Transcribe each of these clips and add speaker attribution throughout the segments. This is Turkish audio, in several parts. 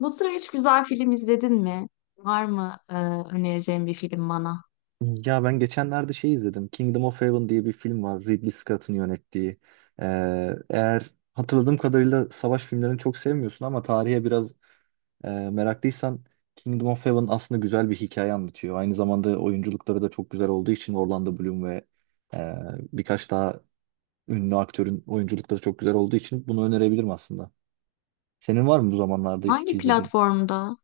Speaker 1: Bu sıra hiç güzel film izledin mi? Var mı önereceğin bir film bana?
Speaker 2: Ya ben geçenlerde şey izledim. Kingdom of Heaven diye bir film var. Ridley Scott'ın yönettiği. Eğer hatırladığım kadarıyla savaş filmlerini çok sevmiyorsun ama tarihe biraz meraklıysan Kingdom of Heaven aslında güzel bir hikaye anlatıyor. Aynı zamanda oyunculukları da çok güzel olduğu için Orlando Bloom ve e, birkaç daha ünlü aktörün oyunculukları çok güzel olduğu için bunu önerebilirim aslında. Senin var mı bu zamanlarda hiç
Speaker 1: Hangi
Speaker 2: izlediğin?
Speaker 1: platformda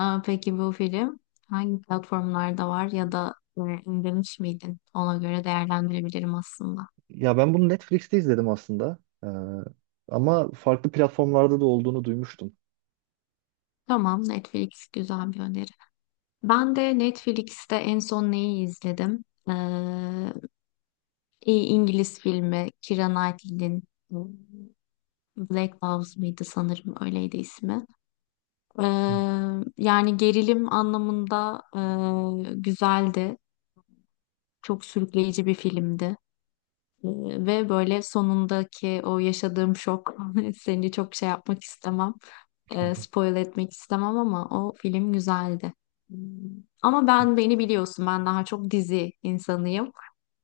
Speaker 1: peki bu film? Hangi platformlarda var ya da indirmiş miydin? Ona göre değerlendirebilirim aslında.
Speaker 2: Ya ben bunu Netflix'te izledim aslında. Ee, ama farklı platformlarda da olduğunu duymuştum.
Speaker 1: Tamam, Netflix güzel bir öneri. Ben de Netflix'te en son neyi izledim? E, iyi İngiliz filmi Keira Knightley'nin e, Black Loves mıydı sanırım öyleydi ismi. Eee, Yani gerilim anlamında güzeldi. Çok sürükleyici bir filmdi. Ve böyle sonundaki o yaşadığım şok seni çok şey yapmak istemem.
Speaker 2: Hı hı.
Speaker 1: Spoil etmek istemem ama o film güzeldi. Hmm. Ama ben beni biliyorsun, ben daha çok dizi insanıyım.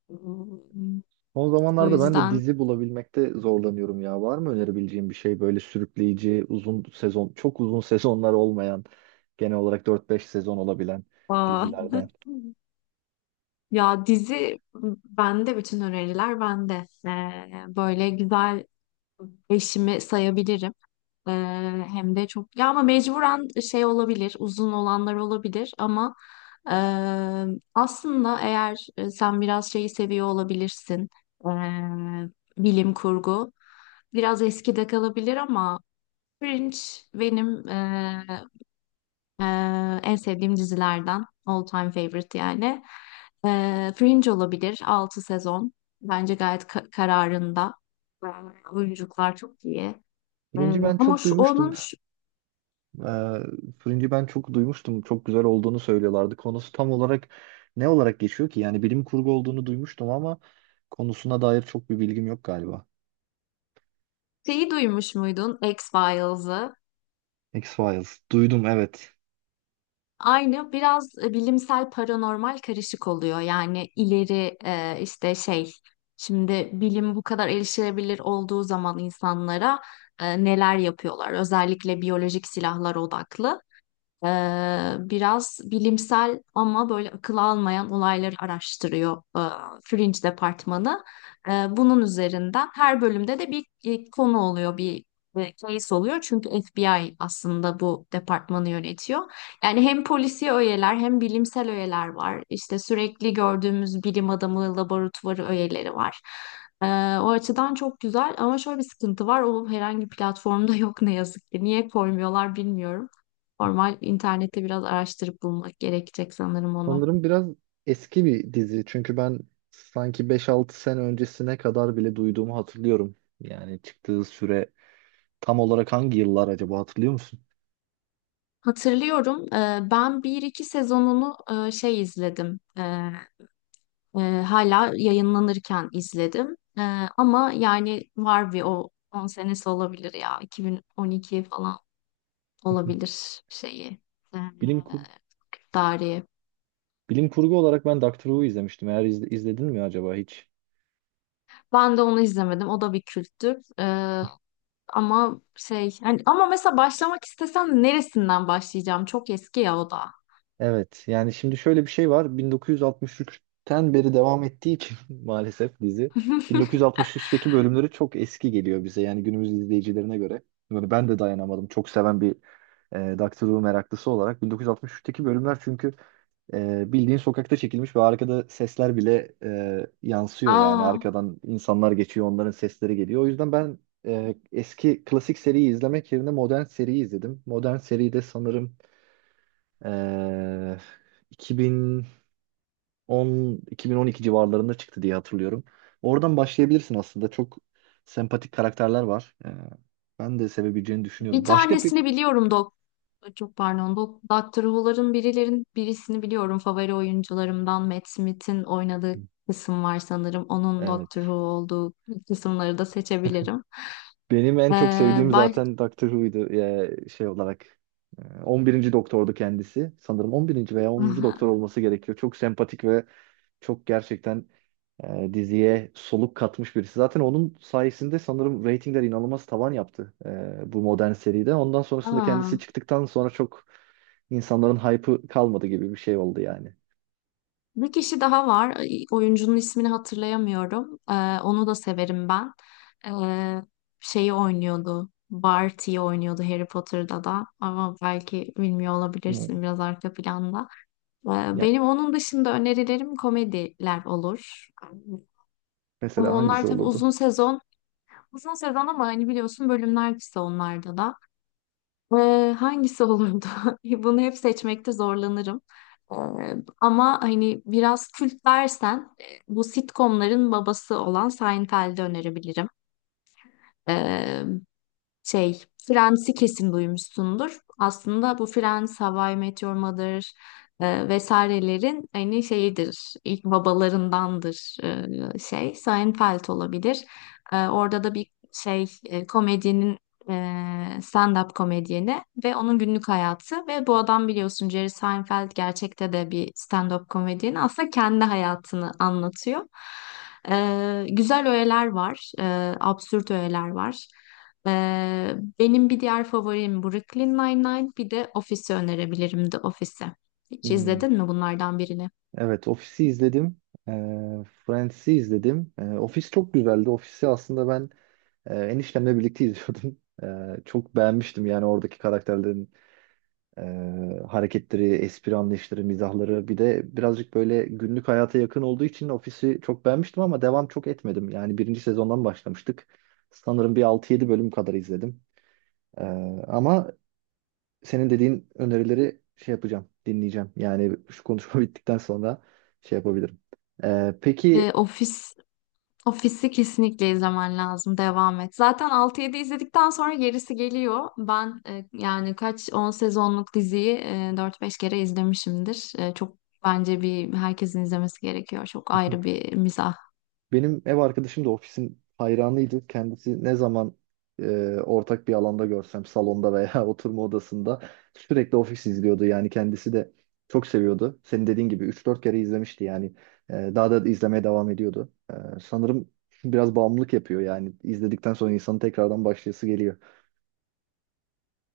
Speaker 1: Hmm.
Speaker 2: Son
Speaker 1: O
Speaker 2: zamanlarda ben de
Speaker 1: yüzden
Speaker 2: dizi bulabilmekte zorlanıyorum ya. Var mı önerebileceğim bir şey böyle sürükleyici, uzun sezon, çok uzun sezonlar olmayan, genel olarak dört beş sezon olabilen
Speaker 1: aa,
Speaker 2: dizilerden?
Speaker 1: ya dizi bütün öneriler bende. Böyle güzel eşimi sayabilirim. Ee, Hem de çok ya ama mecburen şey olabilir uzun olanlar olabilir ama e, aslında eğer sen biraz şeyi seviyor olabilirsin, e, bilim kurgu biraz eskide kalabilir ama Fringe benim e, en sevdiğim dizilerden, all time favorite yani. Fringe olabilir, 6 sezon bence gayet kararında. E, Oyunculuklar çok iyi.
Speaker 2: Fringe'i ben
Speaker 1: Ama
Speaker 2: çok
Speaker 1: şu
Speaker 2: duymuştum.
Speaker 1: onun
Speaker 2: Ee, Fringe'i ben çok duymuştum. Çok güzel olduğunu söylüyorlardı. Konusu tam olarak ne olarak geçiyor ki? Yani bilim kurgu olduğunu duymuştum ama konusuna dair çok bir bilgim yok galiba.
Speaker 1: şeyi duymuş muydun, X-Files'ı?
Speaker 2: X-Files. Duydum, evet.
Speaker 1: Aynı biraz bilimsel paranormal karışık oluyor. Yani ileri işte şey, şimdi bilim bu kadar erişilebilir olduğu zaman insanlara neler yapıyorlar? Özellikle biyolojik silahlar odaklı. Biraz bilimsel ama böyle akıl almayan olayları araştırıyor Fringe departmanı. Bunun üzerinden her bölümde de bir konu oluyor, bir case oluyor. Çünkü FBI aslında bu departmanı yönetiyor. Yani hem polisi öğeler hem bilimsel öğeler var. İşte sürekli gördüğümüz bilim adamı laboratuvarı öğeleri var. Ee, O açıdan çok güzel ama şöyle bir sıkıntı var. O herhangi bir platformda yok ne yazık ki. Niye koymuyorlar bilmiyorum. Normal internette biraz araştırıp bulmak gerekecek sanırım onu.
Speaker 2: Sanırım biraz eski bir dizi. Çünkü ben sanki beş altı sene öncesine kadar bile duyduğumu hatırlıyorum. Yani çıktığı süre tam olarak hangi yıllar acaba hatırlıyor musun?
Speaker 1: Hatırlıyorum, ben bir iki sezonunu izledim. Hala yayınlanırken izledim. Ama yani var bir o 10 senesi olabilir ya. 2012 falan olabilir şeyi. E,
Speaker 2: Bilim kur
Speaker 1: Dariye.
Speaker 2: bilim kurgu olarak ben Doctor Who izlemiştim. Eğer izledin mi acaba hiç?
Speaker 1: Ben de onu izlemedim. O da bir kültür. Ama şey yani ama mesela başlamak istesem neresinden başlayacağım? Çok eski ya o da.
Speaker 2: Evet, yani şimdi şöyle bir şey var, 1963'ten beri devam ettiği için maalesef dizi 1963'teki bölümleri çok eski geliyor bize yani günümüz izleyicilerine göre. Yani ben de dayanamadım çok seven bir Doctor Who meraklısı olarak 1963'teki bölümler çünkü bildiğin sokakta çekilmiş ve arkada sesler bile yansıyor yani
Speaker 1: Aa.
Speaker 2: arkadan insanlar geçiyor onların sesleri geliyor. O yüzden ben eski klasik seriyi izlemek yerine modern seriyi izledim. Modern seride sanırım ee, 2010 2012 civarlarında çıktı diye hatırlıyorum. Oradan başlayabilirsin aslında. Çok sempatik karakterler var. Ben de sevebileceğini
Speaker 1: Bir
Speaker 2: düşünüyorum. Başka peki?
Speaker 1: tanesini biliyorum dok çok pardon, Doctor Who'ların birilerin birisini biliyorum. Favori oyuncularımdan Matt Smith'in oynadığı kısım var sanırım. Onun Doctor Who
Speaker 2: Evet.
Speaker 1: olduğu kısımları da seçebilirim.
Speaker 2: Benim en çok
Speaker 1: Ee,
Speaker 2: sevdiğim
Speaker 1: baş...
Speaker 2: zaten Doctor Who'ydu ya şey olarak. 11. Doktor'du kendisi. Sanırım 11. veya 10. Doktor olması gerekiyor. Çok sempatik ve çok gerçekten diziye soluk katmış birisi. Zaten onun sayesinde sanırım reytingler inanılmaz tavan yaptı bu modern seride. Ondan sonrasında kendisi
Speaker 1: Aa,
Speaker 2: çıktıktan sonra çok insanların hype'ı kalmadı gibi bir şey oldu yani.
Speaker 1: bir kişi daha var. Ay, oyuncunun ismini hatırlayamıyorum. Onu da severim ben. Ee, Şeyi oynuyordu, Barty'yi oynuyordu Harry Potter'da da ama belki bilmiyor
Speaker 2: Hmm.
Speaker 1: olabilirsin, biraz arka planda.
Speaker 2: Ya,
Speaker 1: Benim onun dışında önerilerim komediler olur.
Speaker 2: mesela
Speaker 1: Ama
Speaker 2: hangisi
Speaker 1: onlar tabii
Speaker 2: olurdu?
Speaker 1: uzun sezon. Uzun sezon ama hani biliyorsun bölümler kısa onlarda da. Hangisi olurdu? Bunu hep seçmekte zorlanırım. Ee, Ama hani biraz kült dersen, bu sitcomların babası olan Seinfeld'i önerebilirim. Ee, Şey, Friends'i kesin duymuşsundur. Aslında bu Friends, How I Met Your Mother vesairelerin aynı şeyidir. İlk babalarındandır. Seinfeld olabilir. Orada da bir şey e, komedyenin e, stand-up komedyeni ve onun günlük hayatı, ve bu adam biliyorsun Jerry Seinfeld gerçekte de bir stand-up komedyeni, aslında kendi hayatını anlatıyor. Güzel öğeler var, absürt öğeler var. Benim bir diğer favorim Brooklyn Nine-Nine. Bir de Office'i önerebilirim, The Office'i. Hiç
Speaker 2: Hmm.
Speaker 1: izledin mi bunlardan birini?
Speaker 2: Evet, Office'i izledim. E, Friends'i izledim. Office çok güzeldi. Office'i aslında ben eniştemle birlikte izliyordum. Çok beğenmiştim yani oradaki karakterlerin hareketleri, espri anlayışları, mizahları bir de birazcık böyle günlük hayata yakın olduğu için ofisi çok beğenmiştim ama devam çok etmedim. Yani birinci sezondan başlamıştık. Sanırım bir altı yedi bölüm kadar izledim. Ee, ama senin dediğin önerileri şey yapacağım, dinleyeceğim. Yani şu konuşma bittikten sonra şey yapabilirim. Ee,
Speaker 1: Ee,
Speaker 2: peki
Speaker 1: Office, Office'i kesinlikle izlemen lazım. Devam et. Zaten altı yedi izledikten sonra gerisi geliyor. Ben yani kaç 10 sezonluk diziyi 4-5 kere izlemişimdir. Çok bence, bir herkesin izlemesi gerekiyor. Çok ayrı bir mizah.
Speaker 2: Benim ev arkadaşım da ofisin hayranıydı. Kendisi ne zaman e, ortak bir alanda görsem salonda veya oturma odasında sürekli ofis izliyordu. Yani kendisi de çok seviyordu. Senin dediğin gibi üç dört kere izlemişti yani. Daha da izlemeye devam ediyordu. Sanırım biraz bağımlılık yapıyor yani. İzledikten sonra insanın tekrardan başlayası geliyor.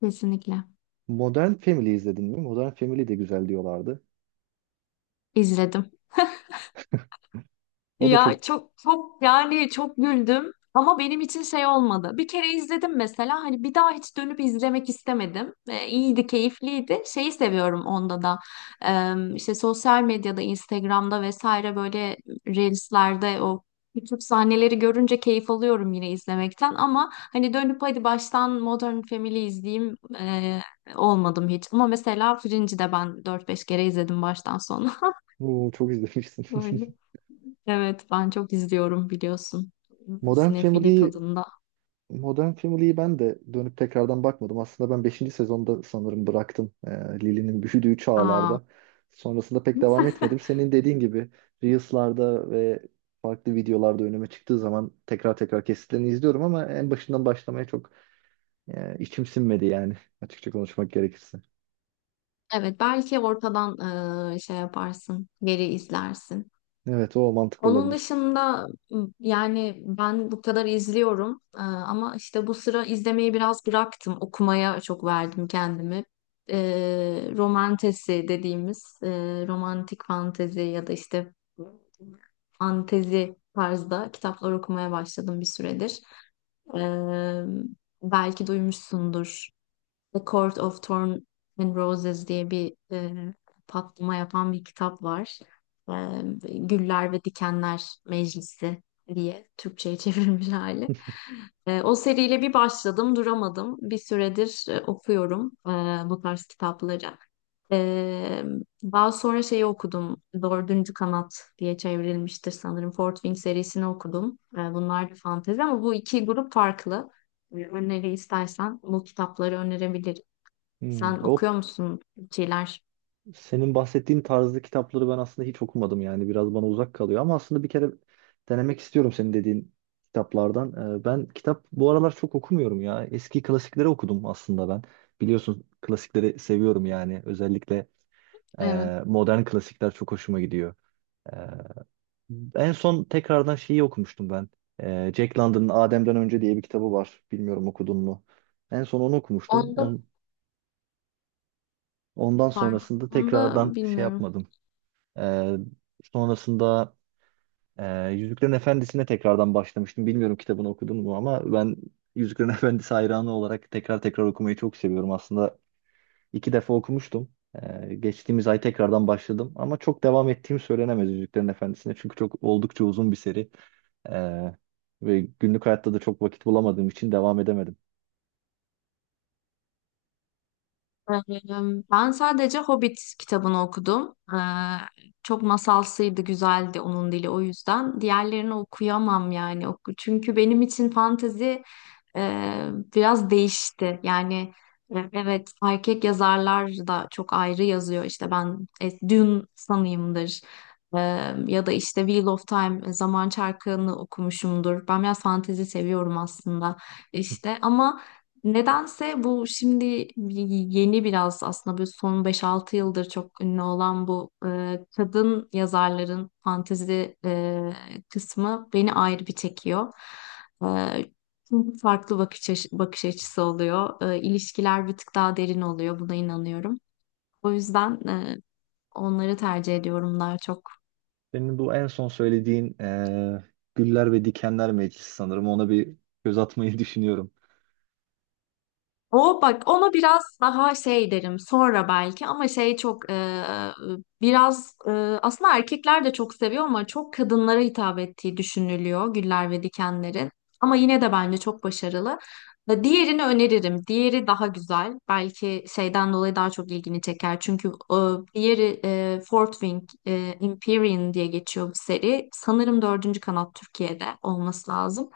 Speaker 1: Kesinlikle.
Speaker 2: Modern Family izledin mi? Modern Family de güzel diyorlardı.
Speaker 1: İzledim.
Speaker 2: O da çok.
Speaker 1: Ya çok çok yani çok güldüm ama benim için şey olmadı. Bir kere izledim mesela, hani bir daha hiç dönüp izlemek istemedim. İyiydi, keyifliydi. Şeyi seviyorum onda da. İşte sosyal medyada, Instagram'da vesaire, böyle Reels'lerde o küçük sahneleri görünce keyif alıyorum yine izlemekten ama hani dönüp hadi baştan Modern Family izleyeyim olmadım hiç. Ama mesela Fringe'i de ben dört beş kere izledim baştan sona.
Speaker 2: Oo, çok izlemişsin.
Speaker 1: Böyle. Evet, ben çok izliyorum biliyorsun.
Speaker 2: Modern
Speaker 1: Sinefili
Speaker 2: Family'yi
Speaker 1: tadında.
Speaker 2: Modern Family'yi ben de dönüp tekrardan bakmadım. Aslında ben beşinci sezonda sanırım bıraktım. Lily'nin büyüdüğü
Speaker 1: Aa.
Speaker 2: çağlarda. Sonrasında pek devam etmedim. Senin dediğin gibi Reels'larda ve farklı videolarda önüme çıktığı zaman tekrar tekrar kesitlerini izliyorum ama en başından başlamaya çok içim sinmedi yani açıkça konuşmak gerekirse.
Speaker 1: Evet, belki ortadan şey yaparsın, geri izlersin.
Speaker 2: Evet, o mantıklı
Speaker 1: Onun
Speaker 2: olabilir.
Speaker 1: dışında yani ben bu kadar izliyorum. Ama işte bu sıra izlemeyi biraz bıraktım. Okumaya çok verdim kendimi. Romantesi dediğimiz, romantik fantezi ya da işte fantezi tarzda kitaplar okumaya başladım bir süredir. Ee, Belki duymuşsundur. The Court of Thorn and Roses diye bir, patlama yapan bir kitap var. E, Güller ve Dikenler Meclisi diye Türkçe'ye çevrilmiş hali. O seriyle bir başladım, duramadım. Bir süredir okuyorum bu tarz kitapları. E, Daha sonra şeyi okudum, Dördüncü Kanat diye çevrilmiştir sanırım. Fort Wing serisini okudum. Bunlar da fantezi ama bu iki grup farklı. Öneri istersen bu kitapları önerebilirim.
Speaker 2: Hmm,
Speaker 1: Sen
Speaker 2: o.
Speaker 1: okuyor musun bir şeyler?
Speaker 2: Senin bahsettiğin tarzda kitapları ben aslında hiç okumadım yani biraz bana uzak kalıyor ama aslında bir kere denemek istiyorum senin dediğin kitaplardan. Ben kitap bu aralar çok okumuyorum ya. Eski klasikleri okudum aslında ben. Biliyorsun klasikleri seviyorum yani özellikle
Speaker 1: Evet.
Speaker 2: modern klasikler çok hoşuma gidiyor. Ee, En son tekrardan şeyi okumuştum ben. Jack London'ın Adem'den Önce diye bir kitabı var. Bilmiyorum, okudun mu? En son onu okumuştum.
Speaker 1: Onda
Speaker 2: Ondan
Speaker 1: pardon.
Speaker 2: sonrasında
Speaker 1: Onda
Speaker 2: tekrardan şey
Speaker 1: bilmiyorum.
Speaker 2: yapmadım. Ee, sonrasında Yüzüklerin Efendisi'ne tekrardan başlamıştım. Bilmiyorum kitabını okudun mu ama ben Yüzüklerin Efendisi hayranı olarak tekrar tekrar okumayı çok seviyorum. Aslında iki defa okumuştum. Geçtiğimiz ay tekrardan başladım ama çok devam ettiğim söylenemez Yüzüklerin Efendisi'ne çünkü çok oldukça uzun bir seri. Ee, ve günlük hayatta da çok vakit bulamadığım için devam edemedim.
Speaker 1: Ben sadece Hobbit kitabını okudum. Çok masalsıydı, güzeldi onun dili, o yüzden. Diğerlerini okuyamam yani. Çünkü benim için fantezi e, biraz değişti. Yani evet erkek yazarlar da çok ayrı yazıyor. İşte ben Dune sanıyımdır. Ee, Ya da işte Wheel of Time, Zaman Çarkı'nı okumuşumdur. Ben biraz fantezi seviyorum aslında işte ama nedense bu şimdi yeni biraz, aslında bir son beş altı yıldır çok ünlü olan bu kadın yazarların fantezi kısmı beni ayrı bir çekiyor. E, Çünkü farklı bakış açısı oluyor. İlişkiler bir tık daha derin oluyor. Buna inanıyorum. O yüzden onları tercih ediyorum daha çok.
Speaker 2: Senin bu en son söylediğin Güller ve Dikenler Meclisi, sanırım ona bir göz atmayı düşünüyorum.
Speaker 1: O, bak ona biraz daha şey derim sonra belki ama şey çok biraz aslında erkekler de çok seviyor ama çok kadınlara hitap ettiği düşünülüyor Güller ve Dikenler'in. Ama yine de bence çok başarılı. Diğerini öneririm. Diğeri daha güzel. Belki şeyden dolayı daha çok ilgini çeker. Çünkü diğeri, Fort Wing, Empyrean diye geçiyor bu seri. Sanırım Dördüncü Kanat Türkiye'de olması lazım.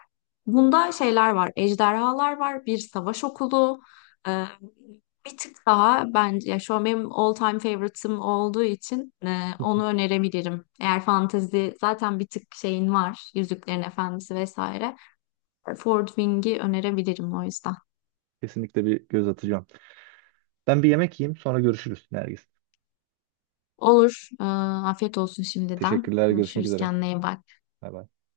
Speaker 1: Bunda şeyler var. Ejderhalar var, bir savaş okulu, ee, bir tık daha bence, ya şu an benim all time favorite'ım olduğu için onu önerebilirim. Eğer fantezi zaten bir tık şeyin var, Yüzüklerin Efendisi vesaire. Ford Wing'i önerebilirim o yüzden.
Speaker 2: Kesinlikle bir göz atacağım. Ben bir yemek yiyeyim, sonra görüşürüz Nergis.
Speaker 1: Olur. Afiyet olsun şimdiden.
Speaker 2: Teşekkürler, görüşmek
Speaker 1: Görüşürüz.
Speaker 2: üzere.
Speaker 1: Kendine iyi bak.
Speaker 2: Bay bay.